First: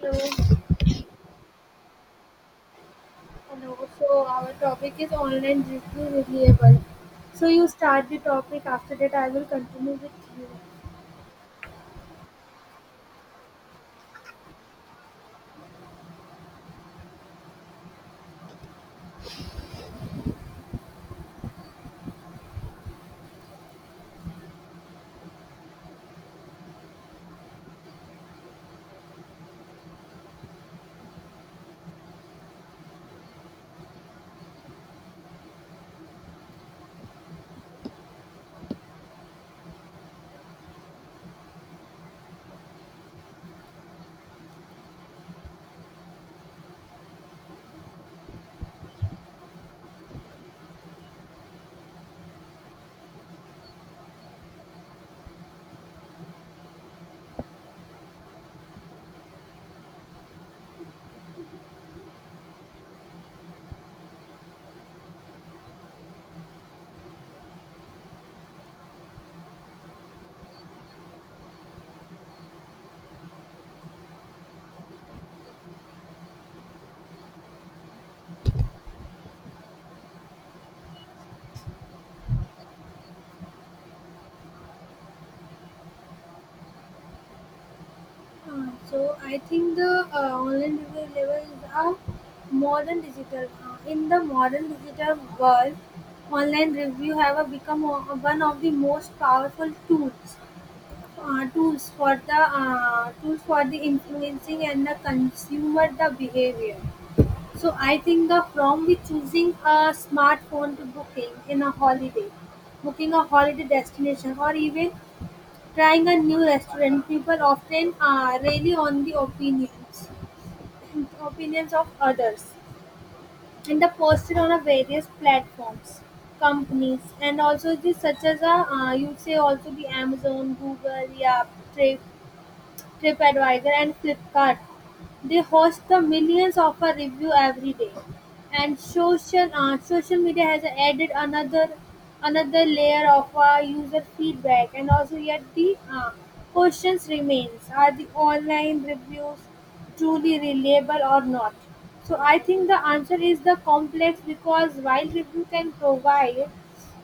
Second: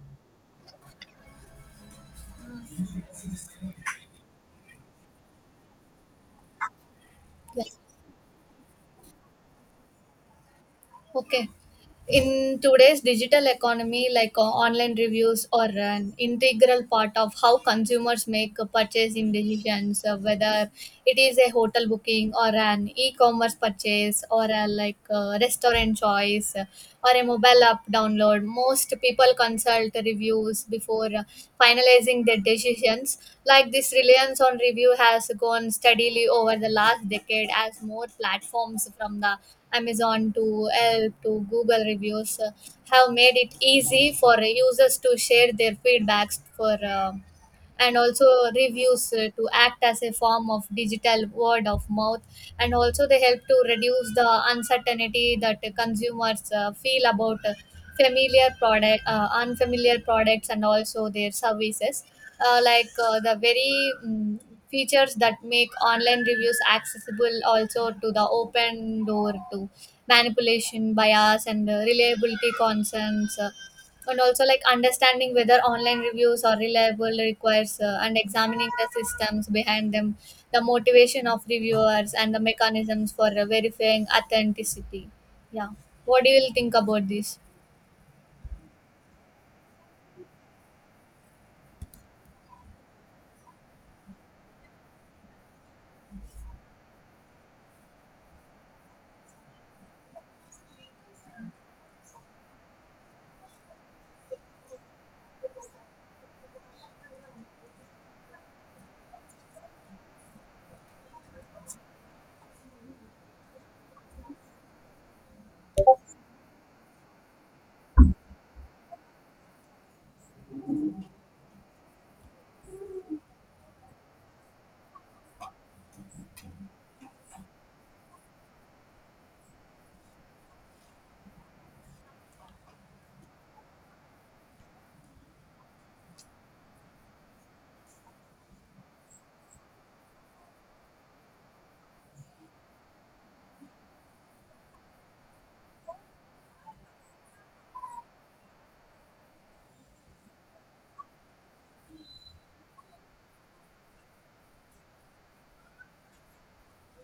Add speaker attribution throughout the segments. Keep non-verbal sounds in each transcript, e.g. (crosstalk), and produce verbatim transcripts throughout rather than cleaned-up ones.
Speaker 1: Hello, hello. So our topic is online review reliable. So
Speaker 2: Yeah.
Speaker 1: you start the topic. After that, I will continue with you.
Speaker 2: Okay. In today's digital economy, like uh, online reviews are an integral part of how consumers make uh, purchasing decisions, uh, whether it is a hotel booking or an e-commerce purchase or a like uh, restaurant choice, uh, or a mobile app download. Most people consume consult reviews before uh, finalizing their decisions. Like this reliance on review has gone steadily over the last decade as more platforms from the Amazon to Yelp to Google reviews uh, have made it easy for users to share their feedbacks for uh, and also reviews uh, to act as a form of digital word of mouth, and also they help to reduce the uncertainty that uh, consumers uh, feel about uh, familiar product uh, unfamiliar products and also their services, uh, like uh, the very mm features that make online reviews accessible also to the open door to manipulation bias and uh, reliability concerns, uh, and also like understanding whether online reviews are reliable requires uh, and examining the systems behind them, the motivation of reviewers and the mechanisms for uh, verifying authenticity. Yeah. What do you think about this?
Speaker 1: Uh, so I think the uh, online review reliable is a modern digital. Uh, in the modern digital world, online review have uh, become o- uh, one of the most powerful tools. Uh, tools for the uh, tools for the influencing and the consumer the behavior. So I think the problem with choosing a smartphone to booking in a holiday, booking a holiday destination, or even trying a new restaurant, people often uh, rely on the opinions, (clears throat) opinions of others, and the posted on a various platforms, companies, and also the such as a uh, you say also the Amazon, Google, yeah, Trip, TripAdvisor and Flipkart. They host the millions of a review every day. And social uh, social media has added another another layer of uh, user feedback and also yet the uh, questions remains are the online reviews truly reliable or not. So I think the answer is the complex because while review can provide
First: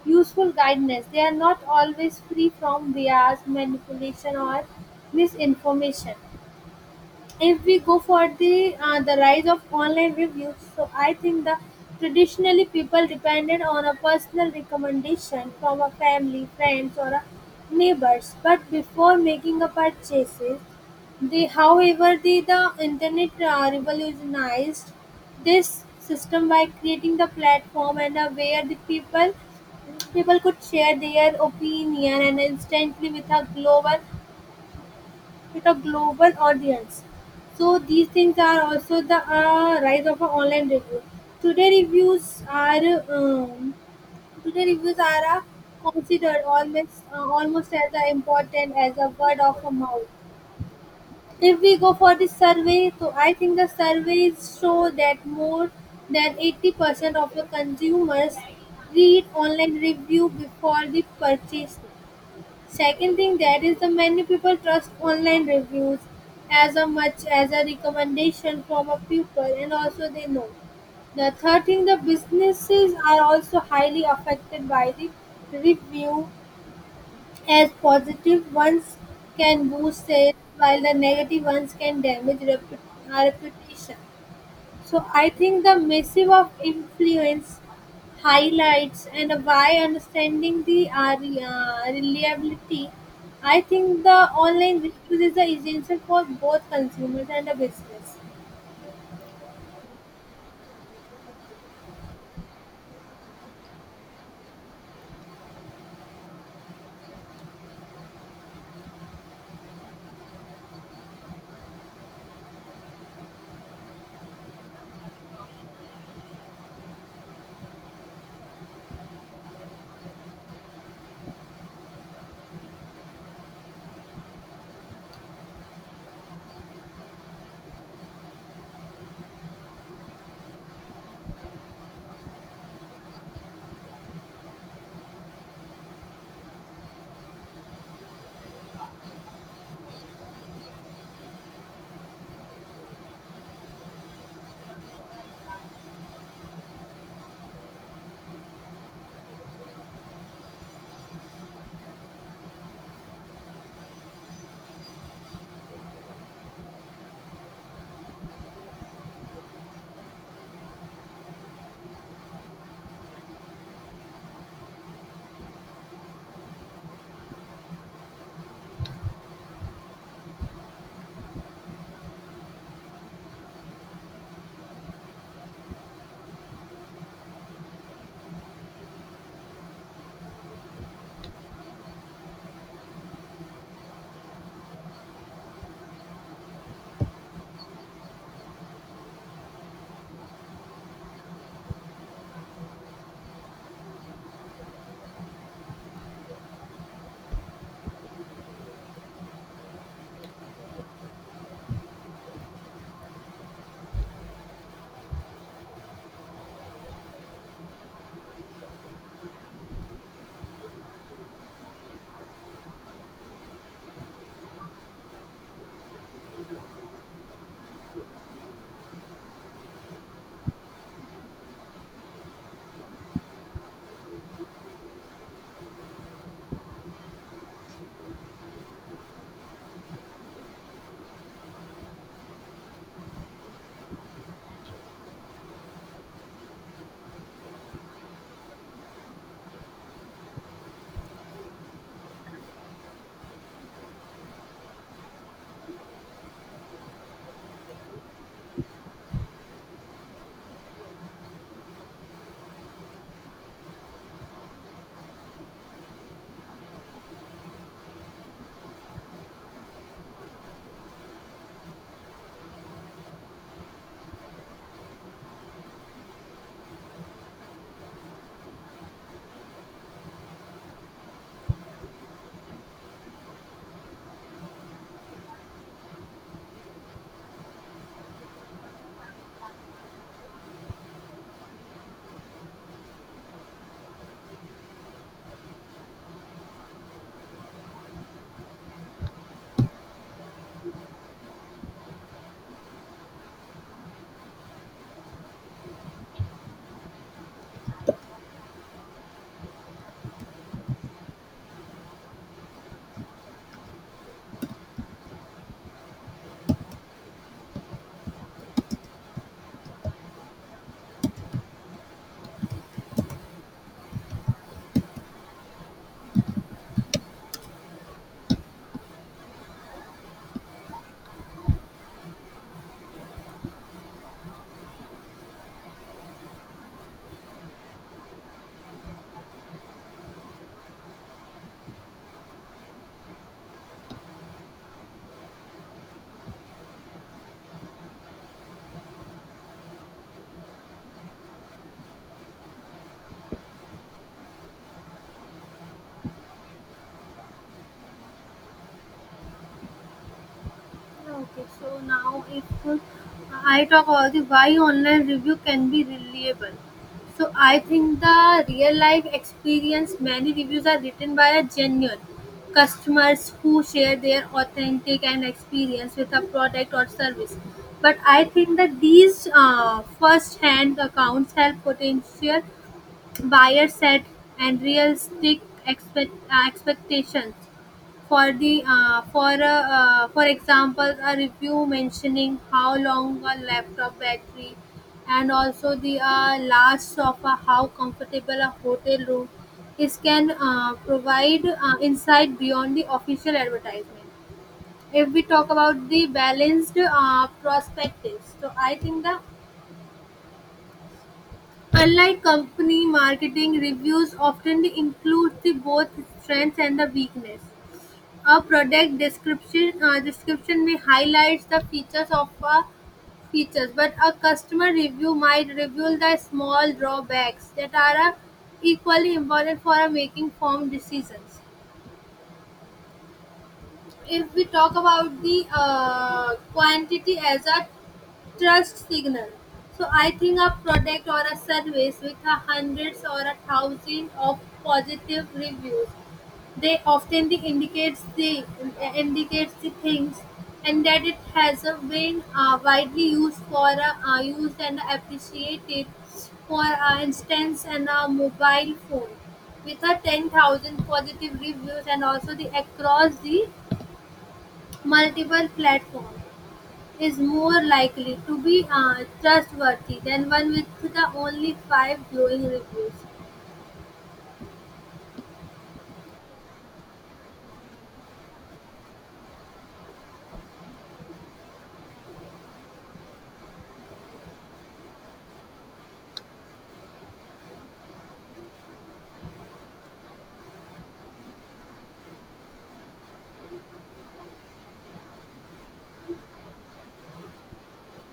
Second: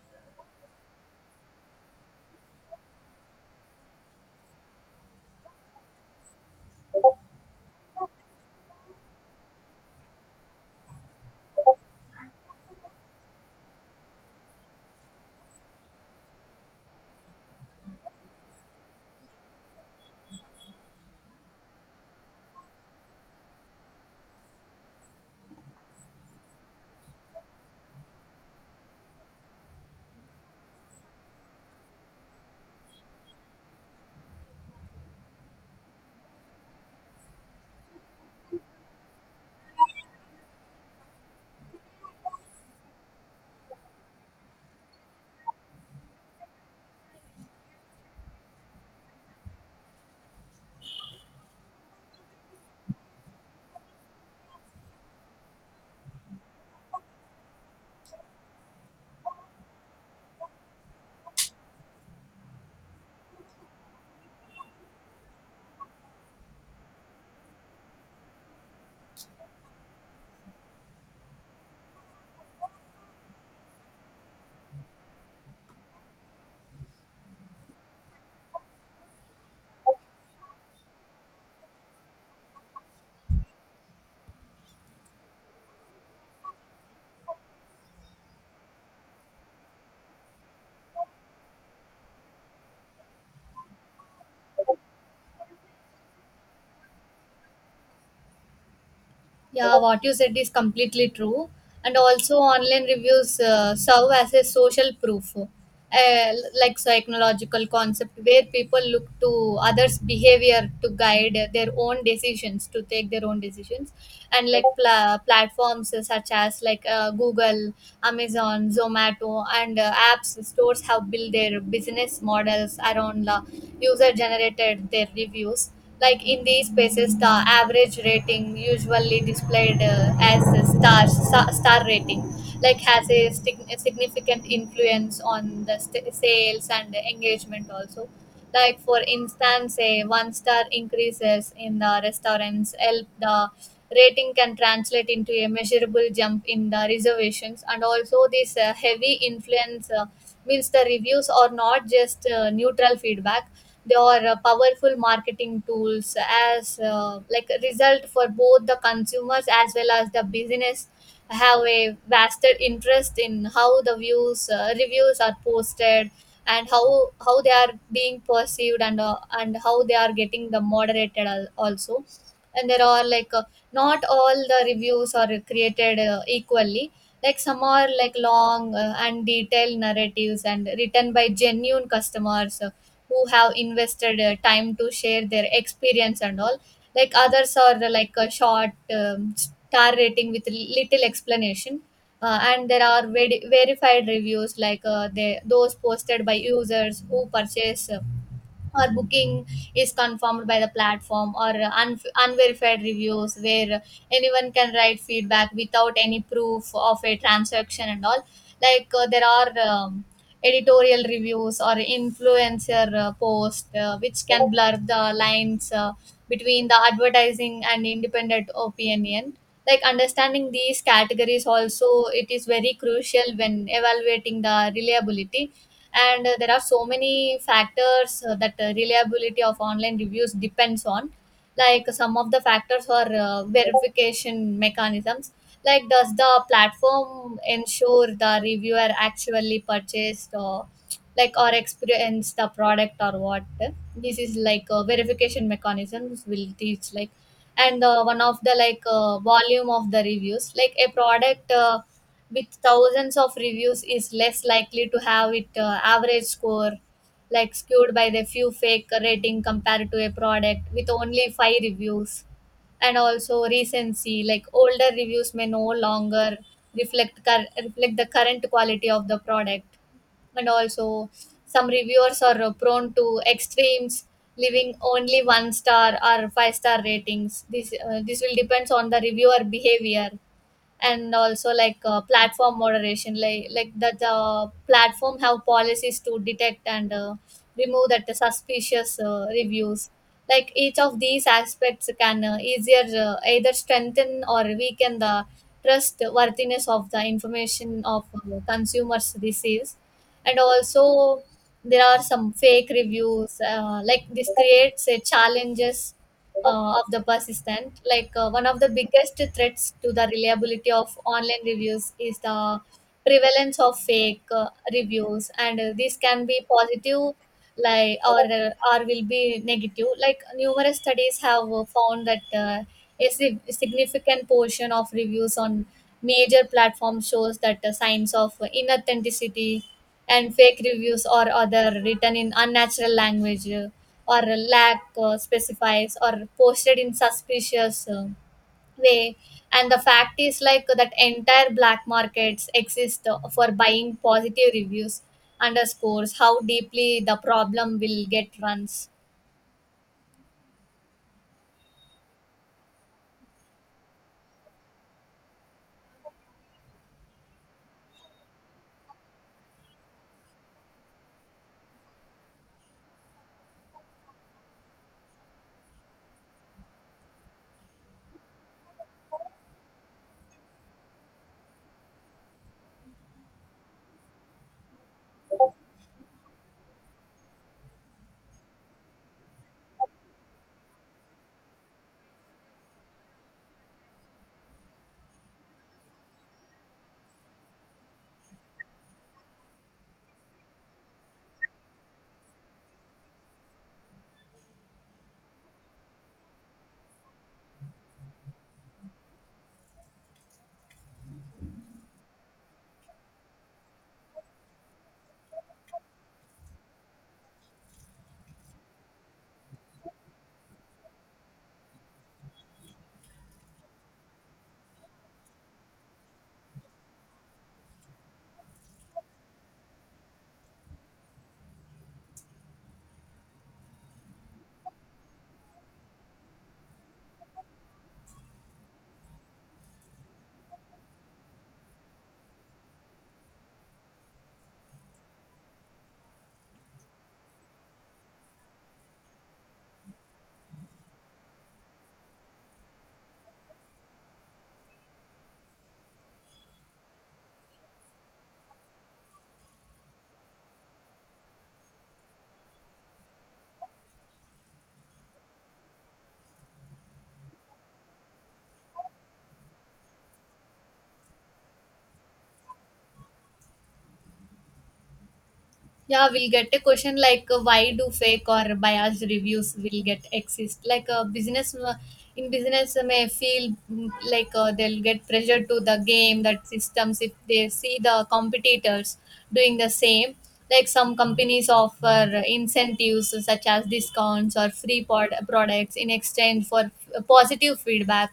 Speaker 1: useful guidance, they are not always free from bias, manipulation, or misinformation. If we go for the uh, the rise of online reviews, so I think the traditionally people depended on a personal recommendation from a family friends or a neighbors but before making a purchases they however the, the internet uh, revolutionized this system by creating the platform and uh, where the people people could share their opinion and instantly with a global with a global audience. So these things are also the uh, rise of a online review. Today reviews are um, today reviews are uh, considered almost uh, almost as uh, important as a word of a mouth. If we go for the survey, so I think the surveys show that more than eighty percent of the consumers read online review before the purchase. Second thing that is the many people trust online reviews as a much as a recommendation from a people and also they know. The third thing, the businesses are also highly affected by the review, as positive ones can boost sales while the negative ones can damage repu- our reputation. So I think the massive of influence highlights and by understanding the uh, re- uh, reliability, I think the online resource is the essential for both consumers and the business.
Speaker 2: Yeah, what you said is completely true. And also, online reviews uh, serve as a social proof, uh, like psychological concept, where people look to others' behavior to guide their own decisions, to take their own decisions, and like pla- platforms such as like uh, Google, Amazon, Zomato, and uh, apps stores have built their business models around uh, user generated their reviews. Like in these spaces, the average rating usually displayed uh, as a star star star rating like has a stig- significant influence on the st- sales and the engagement also. Like for instance, a one star increases in the restaurants help the rating can translate into a measurable jump in the reservations, and also this uh, heavy influence uh, means the reviews are not just uh, neutral feedback, they are uh, powerful marketing tools. As uh, like a result, for both the consumers as well as the business have a vested interest in how the views uh, reviews are posted, and how how they are being perceived, and uh, and how they are getting the moderated al- also. And there are like, uh, not all the reviews are created uh, equally. Like some are like long uh, and detailed narratives and written by genuine customers uh, who have invested uh, time to share their experience and all. Like others are uh, like a short um, star rating with little explanation, uh, and there are veri verified reviews, like uh, they, those posted by users who purchase uh, or booking is confirmed by the platform, or un- unverified reviews where anyone can write feedback without any proof of a transaction and all. Like uh, there are um, editorial reviews or influencer uh, post uh, which can blur the lines uh, between the advertising and independent opinion. Like understanding these categories also, it is very crucial when evaluating the reliability. And uh, there are so many factors uh, that uh, reliability of online reviews depends on. Like some of the factors are uh, verification mechanisms, like does the platform ensure the reviewer actually purchased or like or experienced the product or what. This is like a verification mechanisms will teach like. And uh, one of the, like, uh, volume of the reviews, like a product uh, with thousands of reviews is less likely to have it uh, average score like skewed by the few fake rating compared to a product with only five reviews. And also recency, like older reviews may no longer reflect cur- reflect the current quality of the product. And also, some reviewers are uh, prone to extremes, leaving only one star or five star ratings. This uh, this will depends on the reviewer behavior. And also like uh, platform moderation, like like that the platform have policies to detect and uh, remove that the suspicious uh, reviews. Like each of these aspects can uh, easier uh, either strengthen or weaken the trust worthiness of the information of uh, consumers receives. And also, there are some fake reviews, uh, like this creates a challenges uh, of the persistent. Like uh, one of the biggest threats to the reliability of online reviews is the prevalence of fake uh, reviews, and uh, this can be positive, like, or uh, or will be negative. Like numerous studies have uh, found that uh, a sig- significant portion of reviews on major platforms shows that uh, signs of inauthenticity, and fake reviews or other written in unnatural language, uh, or lack uh, specifies or posted in suspicious uh, way. And the fact is, like that entire black markets exist uh, for buying positive reviews underscores how deeply the problem will get runs.
Speaker 1: Okay, so now if uh, I talk about the why online review can be reliable. So I think the real life experience, many reviews are written by a genuine customers who share their authentic and experience with a product or service. But I think that these uh, first hand accounts help potential buyer set and realistic expect, uh, expectations. For the uh, for a, uh, for example, a review mentioning how long a laptop battery, and also the uh, large sofa, how comfortable a hotel room is, can uh, provide uh, insight beyond the official advertisement. If we talk about the balanced uh, perspectives, so I think the unlike company marketing, reviews often include the both strengths and the weakness. A product description uh, description may highlight the features of a features, but a customer review might reveal the small drawbacks that are uh, equally important for uh, making informed decisions. If we talk about the uh, quantity as a trust signal, so I think a product or a service with a hundreds or a thousand of positive reviews, they often the indicates the indicates the things and that it has a been uh, widely used for uh, uh, used and appreciated for uh, instance and a mobile phone with a ten thousand positive reviews and also the across the multiple platform is more likely to be uh, trustworthy than one with the only five glowing reviews.
Speaker 2: Yeah, we'll get a question like, uh, why do fake or biased reviews will get exist? Like a business, uh, in business, uh, may feel, mm, like, uh, they'll get pressure to the game that systems if they see the competitors doing the same. Like some companies offer incentives such as discounts or free pod- products in exchange for uh, positive feedback.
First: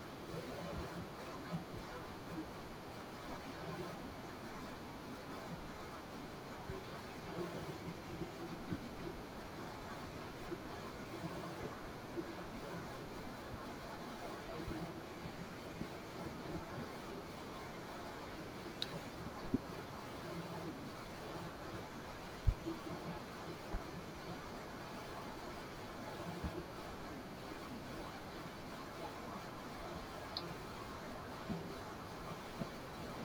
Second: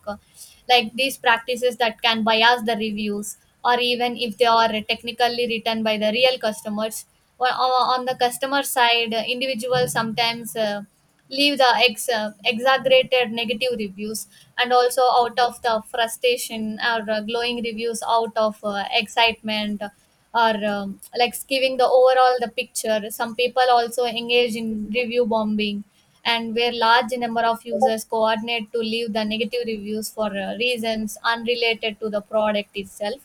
Speaker 2: Like these practices that can bias the reviews, or even if they are technically written by the real customers, or on the customer side, uh, individuals sometimes uh, leave the ex- uh, exaggerated negative reviews, and also out of the frustration or uh, glowing reviews out of uh, excitement. Or um, like, giving the overall the picture, some people also engage in review bombing, and where large number of users coordinate to leave the negative reviews for uh, reasons unrelated to the product itself,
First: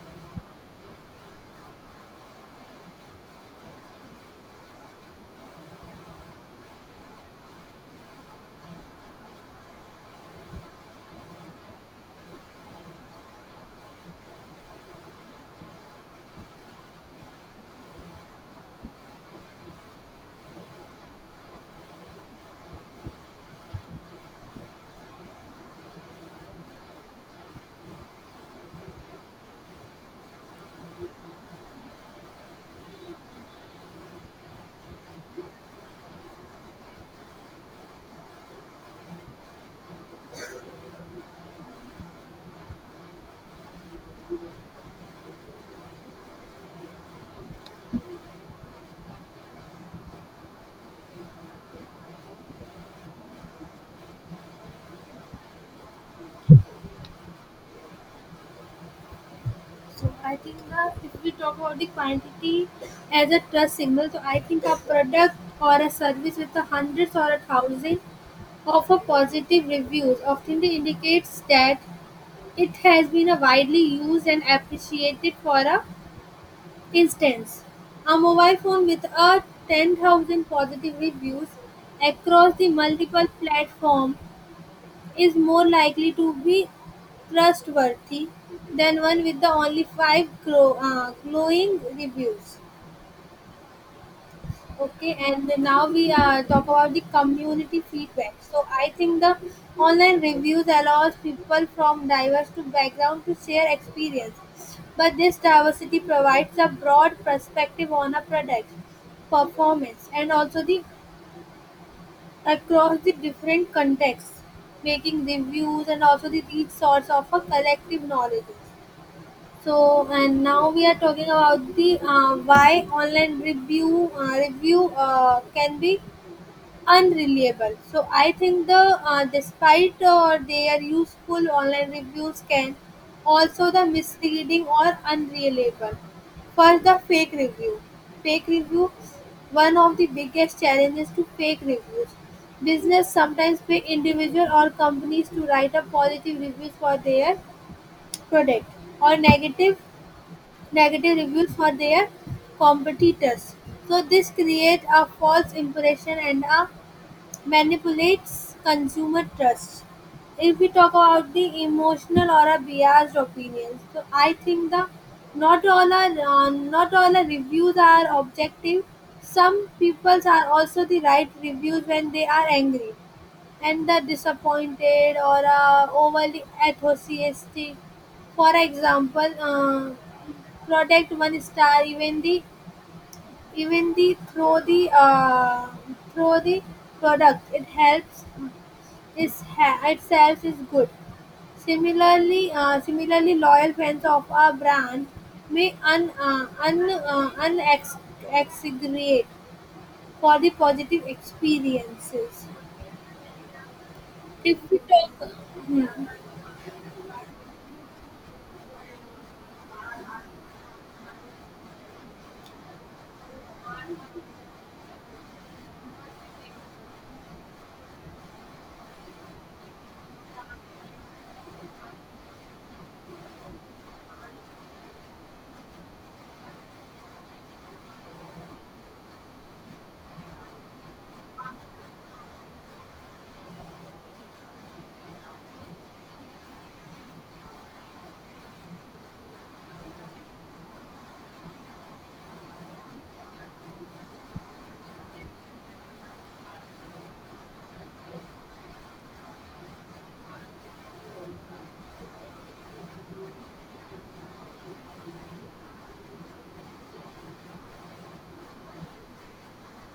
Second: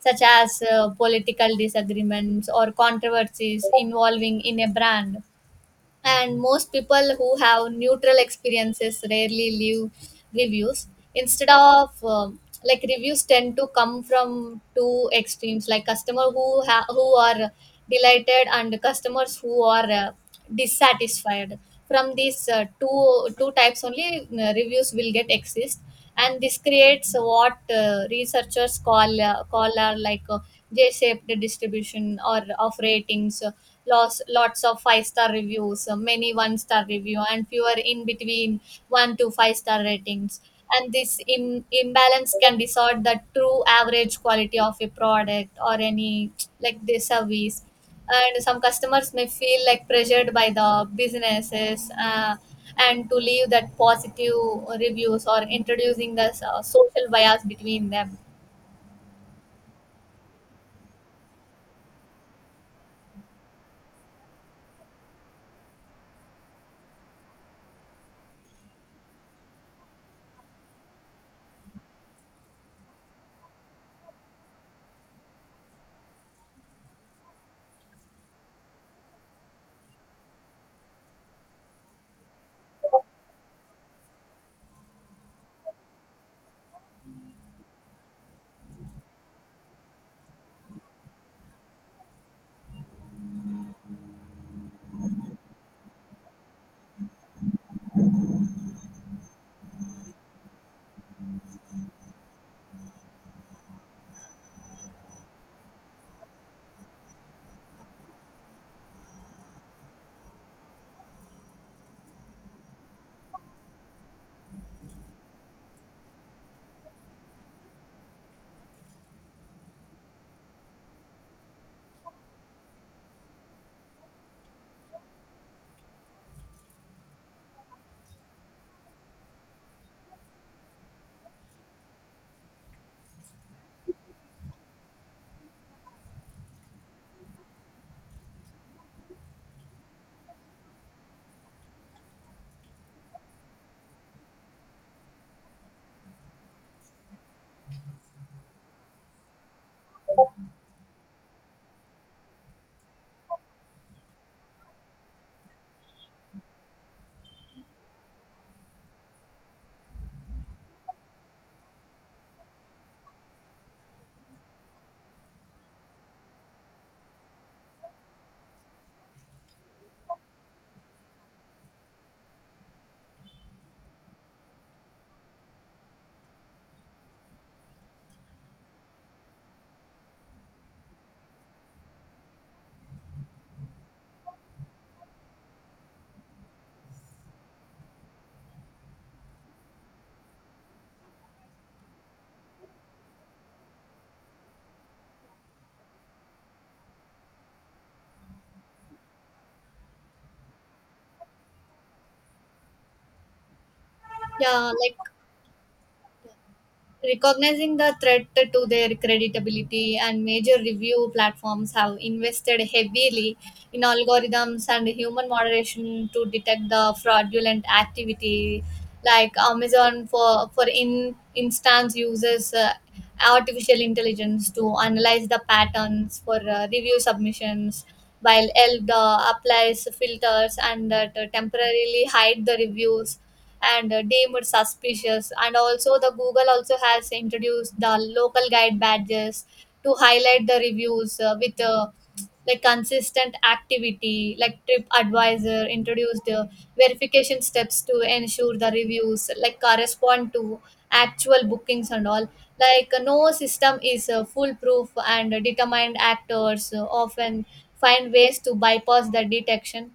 Speaker 2: such as uh, political disagreements or controversies involving in a brand. And most people who have neutral experiences rarely leave reviews. Instead of um, like, reviews tend to come from two extremes, like customer who ha- who are delighted and customers who are uh, dissatisfied. From these, uh, two two types only uh, reviews will get exist. And this creates what uh, researchers call uh, call are like uh, j-shaped distribution or of ratings, uh, lots lots of five star reviews, uh, many one star review and fewer in between one to five star ratings. And this Im- imbalance can distort the true average quality of a product or any, like, the service. And some customers may feel like pressured by the businesses uh, and to leave that positive reviews, or introducing the uh, social bias between them.
Speaker 1: So I think that if we talk about the quantity as a trust signal, so I think a product or a service with a hundreds or a thousand of a positive reviews often indicates that it has been a widely used and appreciated for a instance: a mobile phone with a ten thousand positive reviews across the multiple platform is more likely to be trustworthy than one with the only five gro- uh, glowing reviews. Okay, and then now we uh, talk about the community feedback. So I think the online reviews allows people from diverse to background to share experience, but this diversity provides a broad perspective on a product performance and also the across the different contexts, making reviews and also the rich source of a collective knowledge. So and now we are talking about the uh, why online review uh, review uh, can be unreliable. So I think the uh, despite uh, their useful online reviews can also the misleading or unreliable. First, the fake review. Fake review. One of the biggest challenges to fake reviews. Business sometimes pay individual or companies to write up positive reviews for their product or negative negative reviews for their competitors. So this create a false impression and a manipulates consumer trust. If we talk about the emotional or a biased opinions, so I think the not all are uh, not all the reviews are objective. Some peoples are also the right reviews when they are angry and the disappointed or uh, overly enthusiastic. For example, uh, product one star even the even the throw the uh, throw the product it helps is ha- itself is good. Similarly, uh, similarly, loyal fans of a brand may un, uh, un, uh, unexaggerate for the positive experiences. If
Speaker 2: Yeah,
Speaker 1: we
Speaker 2: like,
Speaker 1: talk
Speaker 2: recognizing the threat to their credibility, and major review platforms have invested heavily in algorithms and human moderation to detect the fraudulent activity. Like Amazon, for for in instance, uses uh, artificial intelligence to analyze the patterns for uh, review submissions, while Elda applies filters and uh, to temporarily hide the reviews and uh, deemed suspicious. And also, the Google also has introduced the local guide badges to highlight the reviews uh, with, uh, like, consistent activity. Like TripAdvisor introduced the verification steps to ensure the reviews like correspond to actual bookings and all. Like, uh, no system is uh, foolproof, and determined actors uh, often find ways to bypass the detection.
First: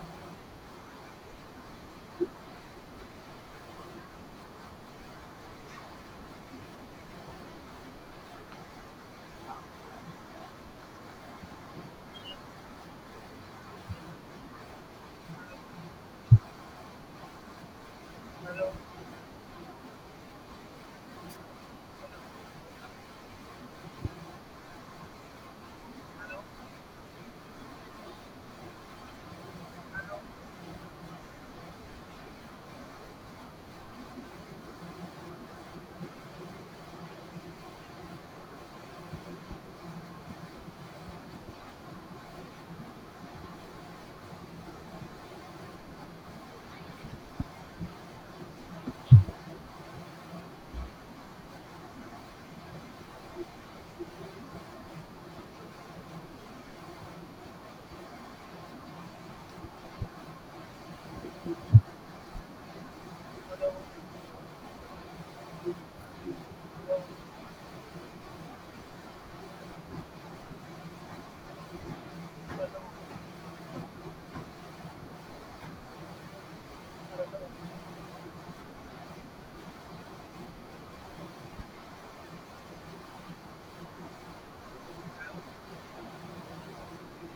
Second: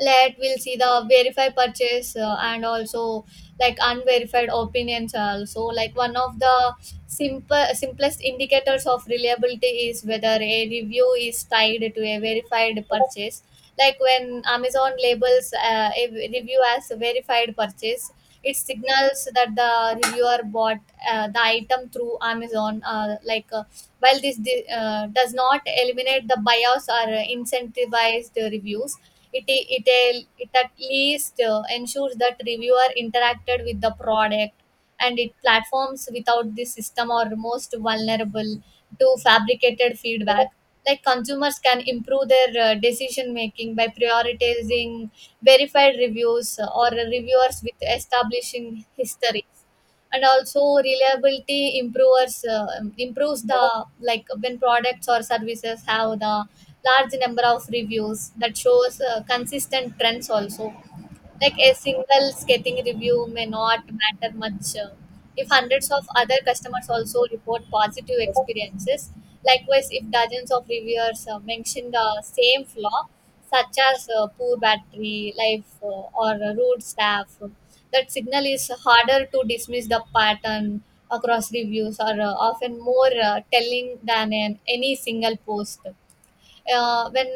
Speaker 2: Let we'll see the verified purchase, uh, and also like unverified opinions also. Like one of the simple simplest indicators of reliability is whether a review is tied to a verified purchase. Like when Amazon labels uh, a review as a verified purchase, it signals that the reviewer bought uh, the item through Amazon, uh, like, uh, while this di- uh, does not eliminate the bias or uh, incentivized reviews. It, it, it at least uh, ensures that reviewer interacted with the product. And it platforms without this system are most vulnerable to fabricated feedback. Like consumers can improve their uh, decision making by prioritizing verified reviews or reviewers with establishing histories. And also reliability improves uh, improves the, like, when products or services have the large number of reviews that shows uh, consistent trends also. Like a single scathing review may not matter much, uh, if hundreds of other customers also report positive experiences. Likewise, if dozens of reviewers uh, mention the same flaw, such as uh, poor battery life uh, or rude staff, that signal is harder to dismiss. The pattern across reviews are uh, often more uh, telling than an, any single post, uh, when,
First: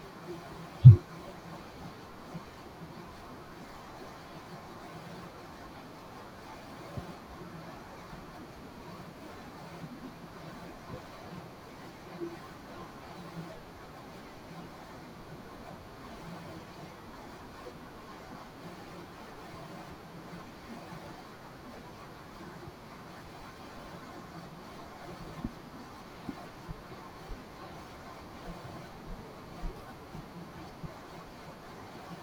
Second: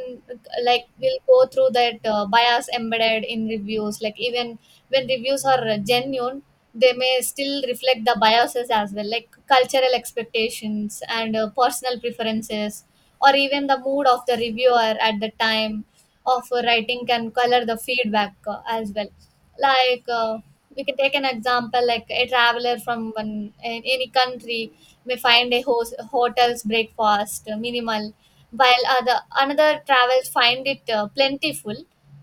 Speaker 2: like, we'll go through that uh, bias embedded in reviews. Like even when reviews are genuine, they may still reflect the biases as well, like cultural expectations and uh, personal preferences, or even the mood of the reviewer at the time of writing can color the feedback, uh, as well. Like, uh, we can take an example, like a traveler from one a- any country may find a host, hotel's breakfast uh, minimal, while other another travels find it uh, plentiful.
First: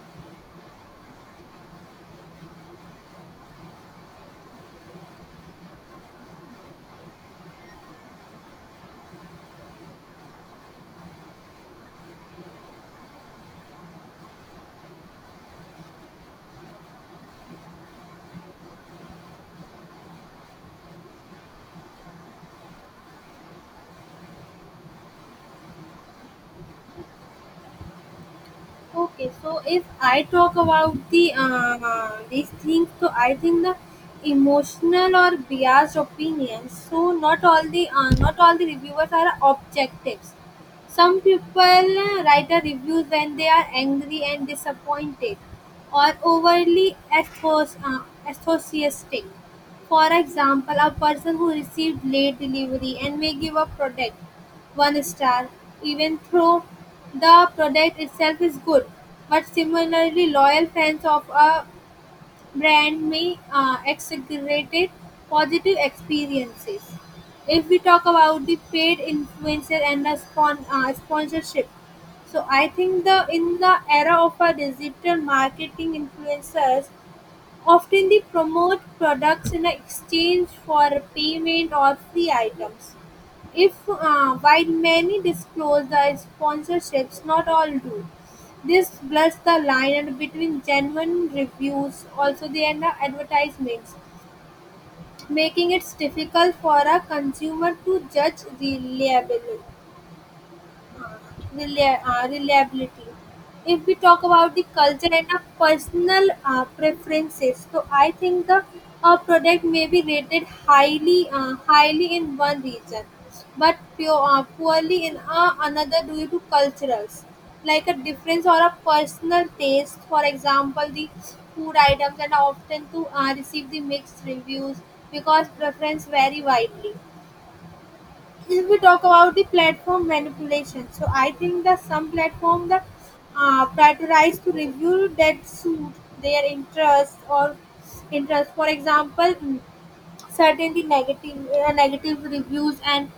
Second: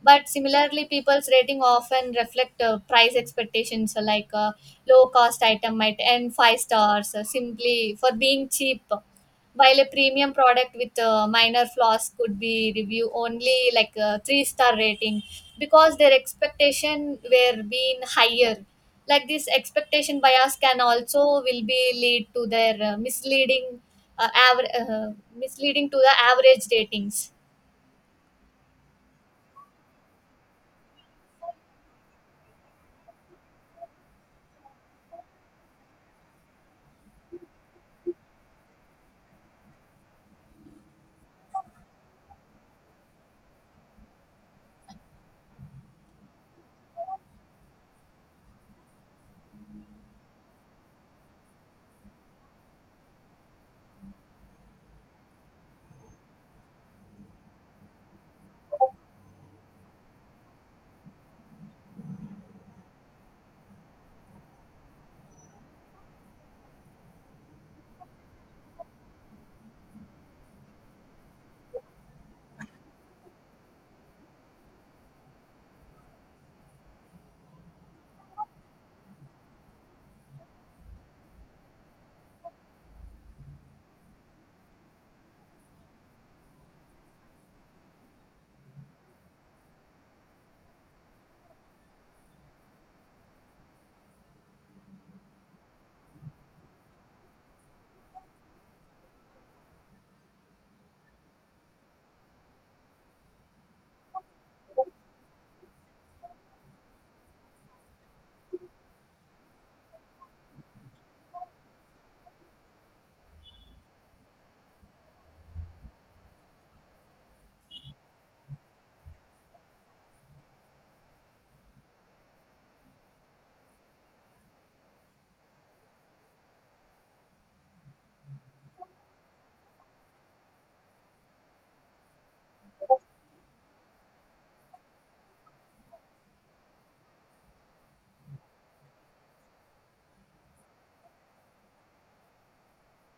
Speaker 2: But similarly, people's rating often reflect uh, price expectations. So like a low cost item might earn five stars, uh, simply for being cheap while a premium product with uh, minor flaws could be review only like a three star rating because their expectation were being higher. Like this expectation bias can also will be lead to their uh, misleading uh, aver- uh, misleading to the average ratings.
Speaker 1: Okay, so if I talk about the uh, these things, so I think the emotional or biased opinions. So not all the uh, not all the reviewers are objectives. Some people uh, write a review when they are angry and disappointed, or overly ethos, uh, enthusiastic. For example, a person who received late delivery and may give a product one star, even though the product itself is good, but similarly loyal fans of a brand may uh, exaggerate positive experiences. If we talk about the paid influencer and the spon- uh, sponsorship, so I think the in the era of a digital marketing influencers, often they promote products in exchange for payment or free items. If uh, While many disclose their sponsorships, not all do. This blurs the line and between genuine reviews, also they and the advertisements, making it difficult for a consumer to judge reliably relia- uh, reliability. If we talk about the culture and our personal uh, preferences, so I think the uh, product may be rated highly, uh, highly in one region, but pure, uh, poorly in uh, another due to culturals, like a difference or a personal taste. For example, the food items and often to uh, receive the mixed reviews because preference vary widely. If we talk about the platform manipulation, so I think that some platform that uh, prioritize to review that suit their interest or interest, for example mm, certainly negative uh, negative reviews and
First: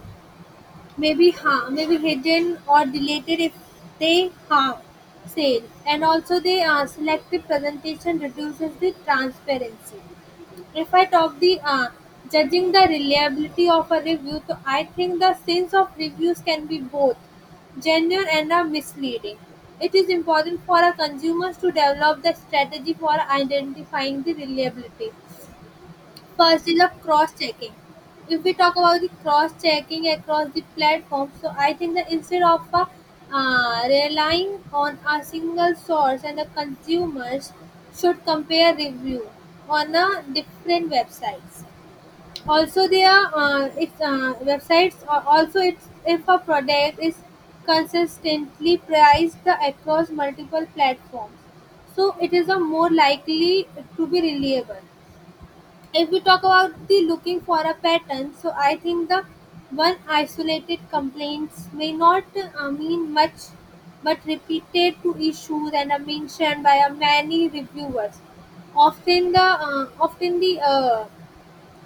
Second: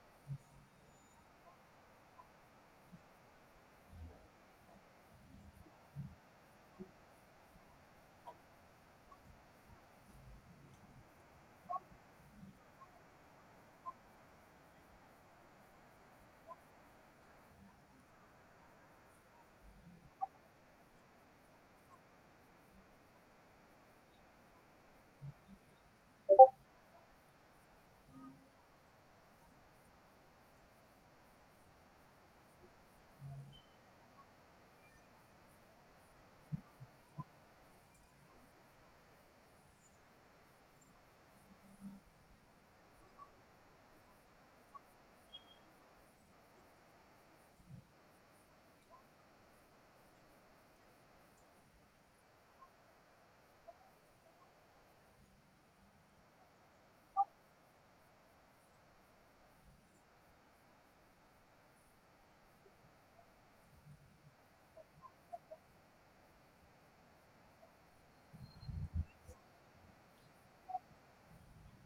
Speaker 1: maybe harm maybe hidden or deleted if they harm sale, and also the uh, selective presentation reduces the transparency. If I talk the uh, judging the reliability of a review, so I think the sins of reviews can be both genuine and are misleading. It is important for our consumers to develop the strategy for identifying the reliability. First is of cross-checking. If we talk about the cross-checking across the platform, so I think that instead of uh, uh, relying on a single source, and the consumers should compare review on a different websites. Also, there uh, it's uh, websites. Are Also, it's if a product is consistently priced across multiple platforms, so it is a more likely to be reliable. If we talk about the looking for a pattern, so I think the one isolated complaints may not uh, mean much, but repeated to issues and are mentioned by a many reviewers, often the uh, often the uh,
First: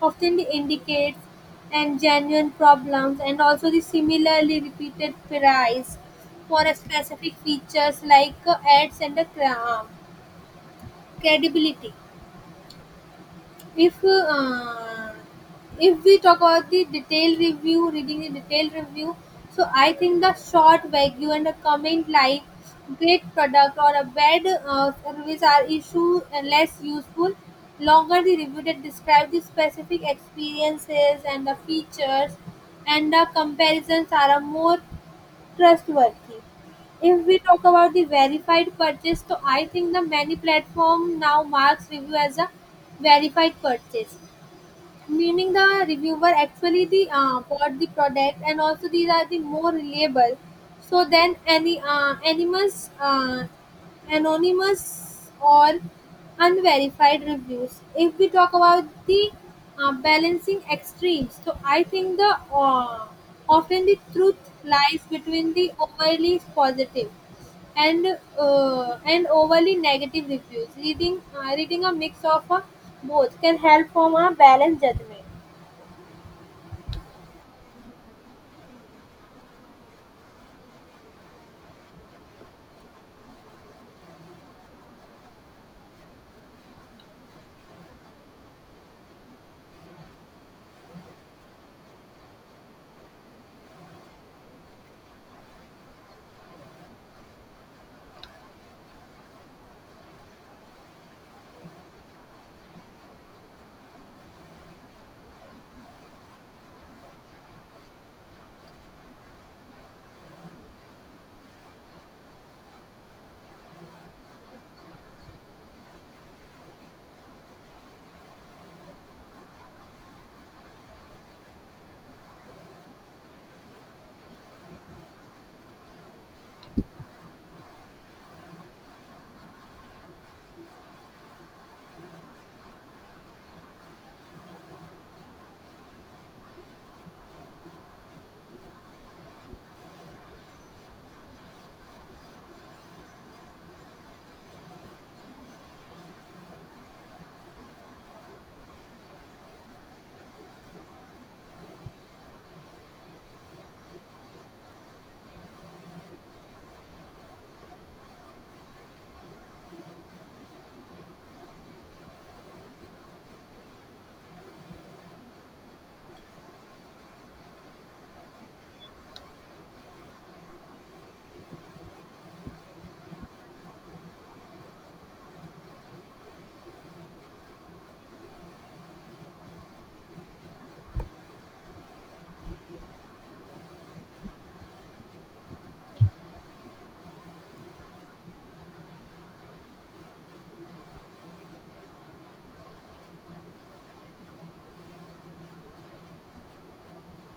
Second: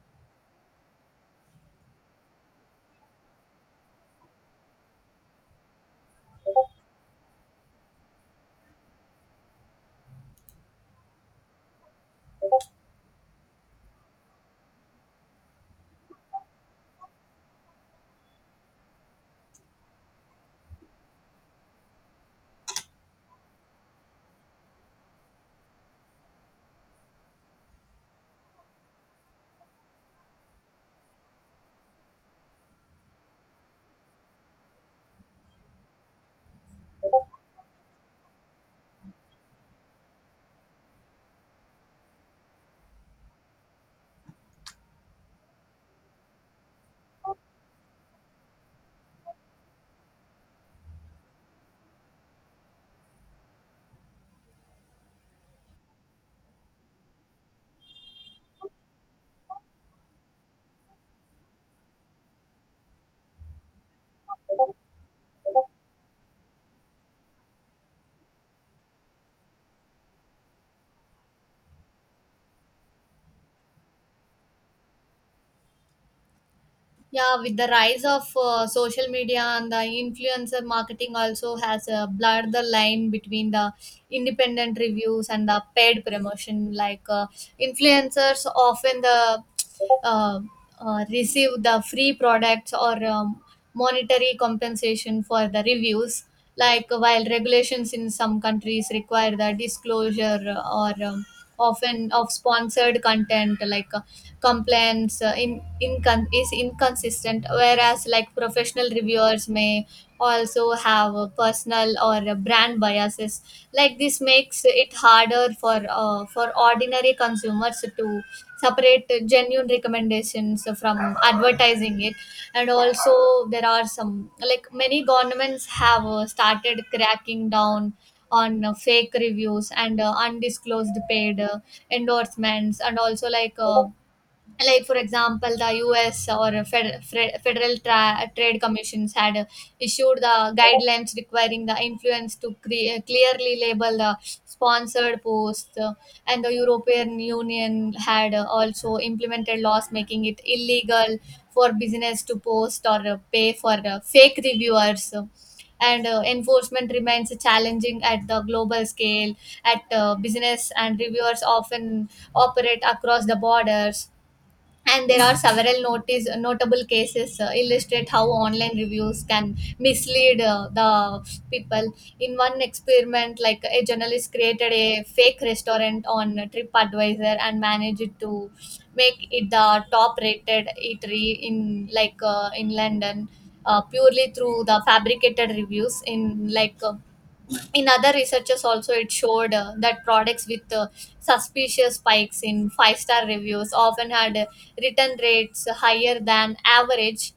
Speaker 1: often the indicates and genuine problems, and also the similarly repeated price for a specific features like uh, ads and the cra- credibility. if uh, if we talk about the detailed review, reading the detailed review, so I think the short value and a comment like great product or a bad uh, service are issue and less useful. Longer the review that describe the specific experiences and the features and the comparisons are a more trustworthy. If we talk about the verified purchase, so I think the many platform now marks review as a verified purchase, meaning the reviewer actually the uh, bought the product, and also these are the more reliable so then any uh, anonymous uh, anonymous or unverified reviews. If we talk about the uh, balancing extremes, so I think the uh, often the truth lies between the overly positive and uh, and overly negative reviews. Reading uh, reading a mix of uh, both can help form a balanced judgment.
Speaker 2: Yeah, with the rise of uh, social media and the influencer marketing also has uh, blurred the line between the independent reviews and the paid promotion, like uh, influencers often the uh, uh, receive the free products or um, monetary compensation for the reviews. Like while regulations in some countries require the disclosure or um, often of sponsored content, like uh, complaints uh, in incon- is inconsistent, whereas like professional reviewers may also have a personal or a brand biases. Like this makes it harder for uh, for ordinary consumers to separate uh, genuine recommendations from advertising it. And also, there are some, like many governments have uh, started cracking down on uh, fake reviews and uh, undisclosed paid uh, endorsements, and also like uh, like for example the US or fed, fed, federal tra- trade commissions had uh, issued the guidelines requiring the influence to cre- clearly label the sponsored posts, uh, and the European Union had uh, also implemented laws making it illegal for business to post or uh, pay for uh, fake reviewers. And uh, enforcement remains challenging at the global scale at uh, business and reviewers often operate across the borders. And there are several notice notable cases uh, illustrate how online reviews can mislead uh, the people. In one experiment, like a journalist created a fake restaurant on TripAdvisor and managed to make it the top rated eatery in like uh, in London, uh, purely through the fabricated reviews. In like uh, in other researchers also it showed uh, that products with uh, suspicious spikes in five star reviews often had uh, return rates higher than average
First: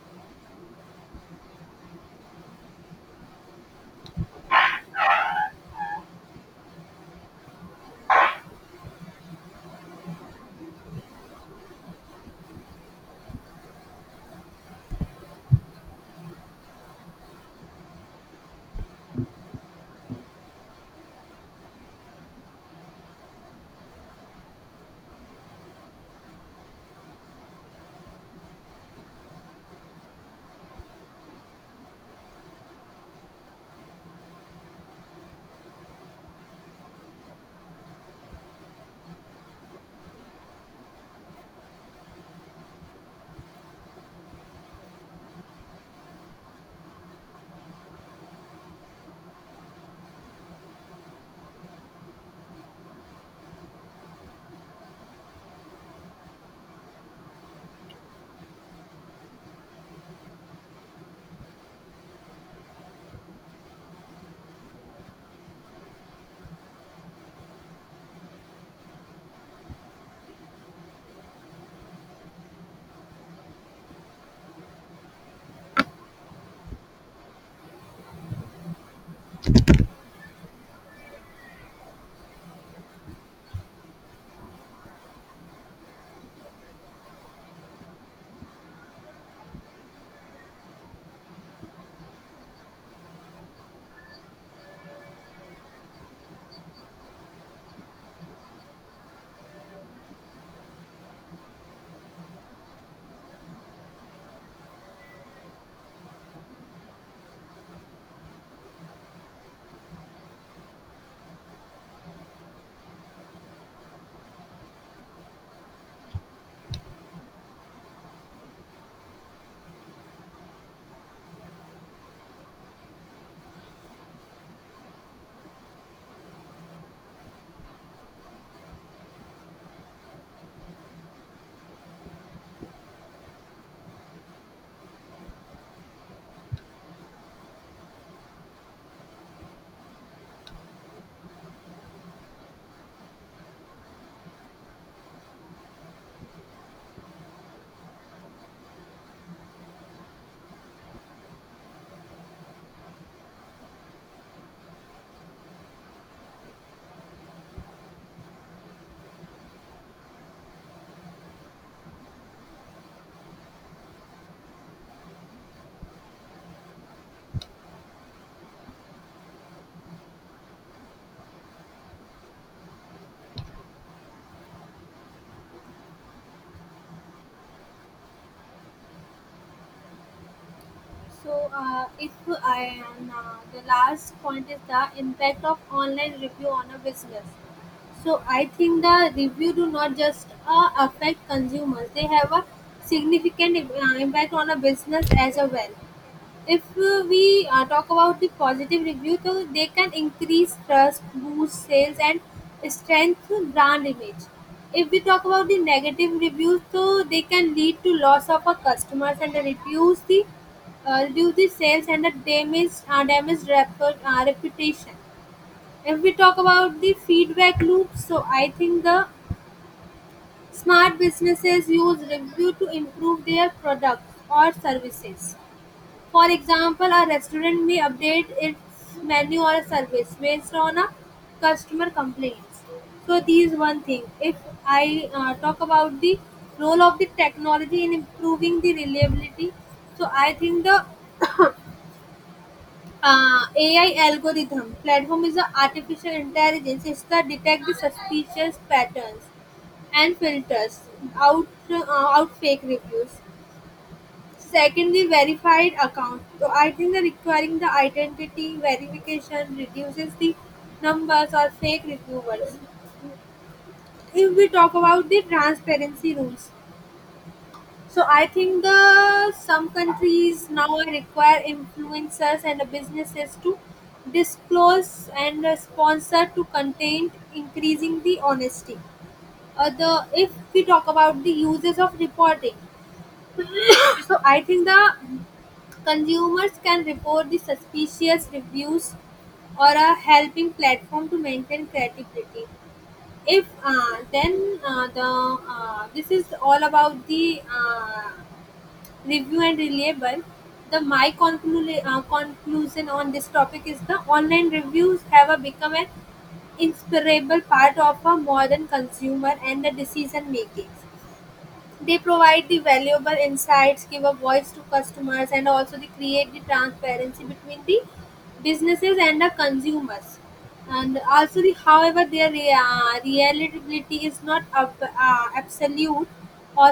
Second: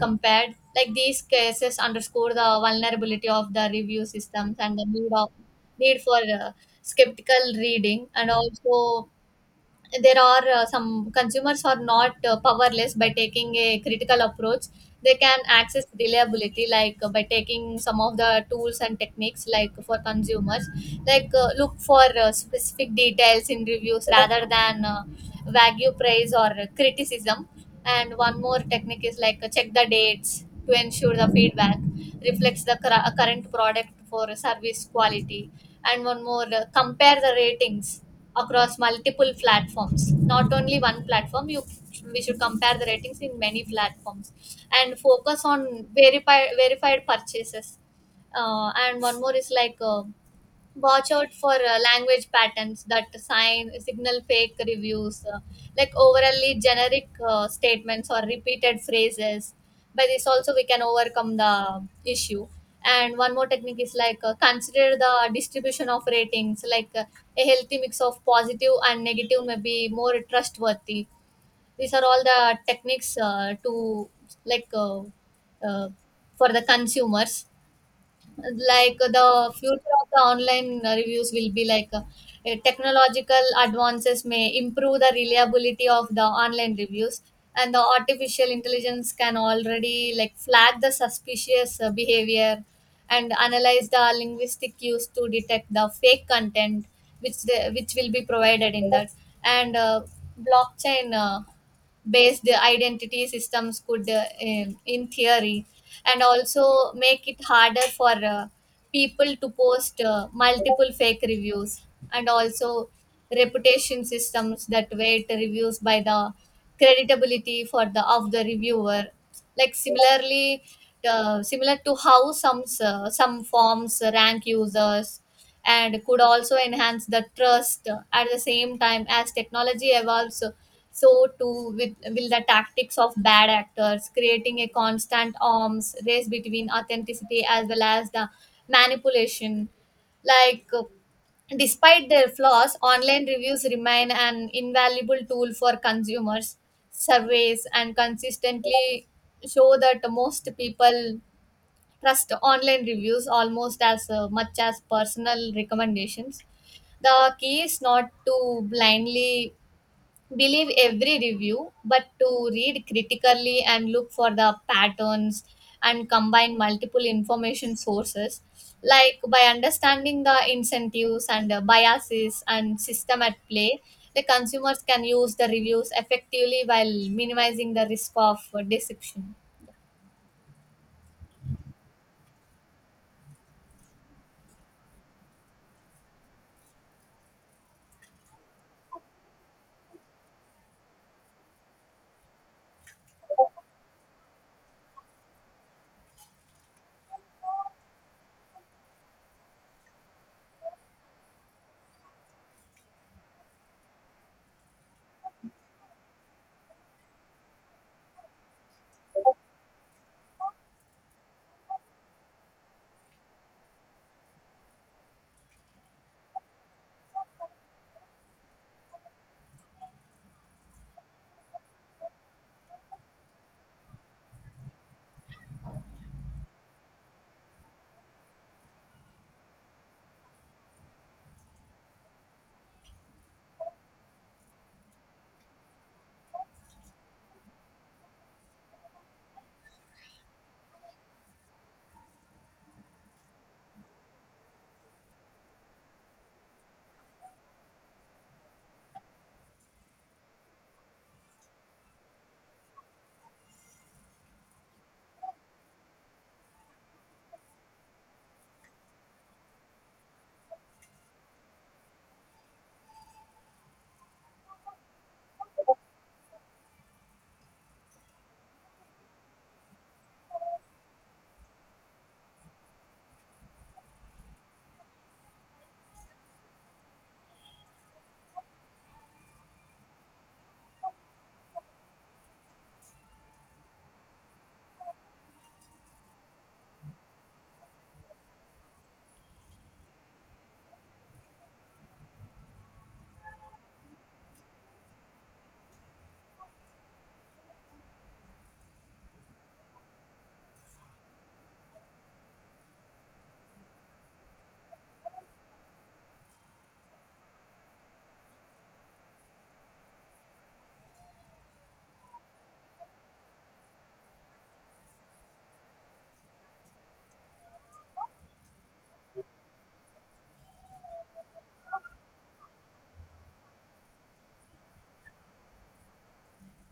Speaker 2: compared. Like these cases underscore the vulnerability of the review systems and the need of need for uh, skeptical reading. And also, there are uh, some consumers are not uh, powerless. By taking a critical approach, they can access reliability, like uh, by taking some of the tools and techniques, like for consumers, like uh, look for uh, specific details in reviews rather than uh, vague praise or criticism. And one more technique is, like uh, check the dates to ensure the feedback reflects the cur- uh, current product for service quality. And one more, uh, compare the ratings across multiple platforms, not only one platform. You We should compare the ratings in many platforms and focus on verified verified purchases, uh, and one more is like uh, watch out for uh, language patterns that sign signal fake reviews, uh, like overly generic uh, statements or repeated phrases. By this also we can overcome the issue. And one more technique is like uh, consider the distribution of ratings, like uh, a healthy mix of positive and negative may be more trustworthy. These are all the techniques uh, to, like uh, uh, for the consumers. Like the future of the online uh, reviews will be like uh, uh, technological advances may improve the reliability of the online reviews. And the artificial intelligence can already like flag the suspicious uh, behavior and analyze the linguistic use to detect the fake content, which the, which will be provided in that. And uh, blockchain uh, based identity systems could, uh, in, in theory, and also make it harder for uh, people to post uh, multiple fake reviews. And also, reputation systems that weight reviews by the credibility for the of the reviewer, like similarly, uh, similar to how some s- some forms rank users and could also enhance the trust. At the same time, as technology evolves, so too with will the tactics of bad actors, creating a constant arms race between authenticity as well as the manipulation. like uh, Despite their flaws, online reviews remain an invaluable tool for consumers. Surveys and consistently show that most people trust online reviews almost as uh, much as personal recommendations. The key is not to blindly believe every review, but to read critically and look for the patterns and combine multiple information sources. Like by understanding the incentives and the biases and system at play, the consumers can use the reviews effectively while minimizing the risk of uh, deception.
Speaker 1: So, uh, if I and uh, the last point is the impact of online review on a business. So I think the review do not just uh, affect consumers; they have a significant im- uh, impact on a business as well. if uh, we uh, talk about the positive review, so they can increase trust, boost sales and strengthen brand image. If we talk about the negative reviews, so they can lead to loss of our customers and reduce the uh, reduce the sales and the damage uh, damage rep- uh, reputation. If we talk about the feedback loop, so I think the smart businesses use review to improve their products or services. For example, a restaurant may update its menu or service based on a customer complaints. So these one thing. If I uh, talk about the role of the technology in improving the reliability, so I think the uh, A I algorithm platform is the artificial intelligence. It's the detect the suspicious patterns and filters out uh, out fake reviews. Secondly, verified account. So I think that requiring the identity verification reduces the numbers or fake reviewers. If we talk about the transparency rules, so I think the some countries now require influencers and the businesses to disclose and uh, sponsor to content, increasing the honesty. Uh, the If we talk about the uses of reporting, so I think the consumers can report the suspicious reviews or a helping platform to maintain credibility. If uh, then uh, the uh, This is all about the uh, review and reliable. The my conclu- uh, conclusion on this topic is the online reviews have a become an inseparable part of a modern consumer and the decision making. They provide the valuable insights, give a voice to customers, and also they create the transparency between the businesses and the consumers. And also, the, however, their uh, reliability is not ab- uh, absolute or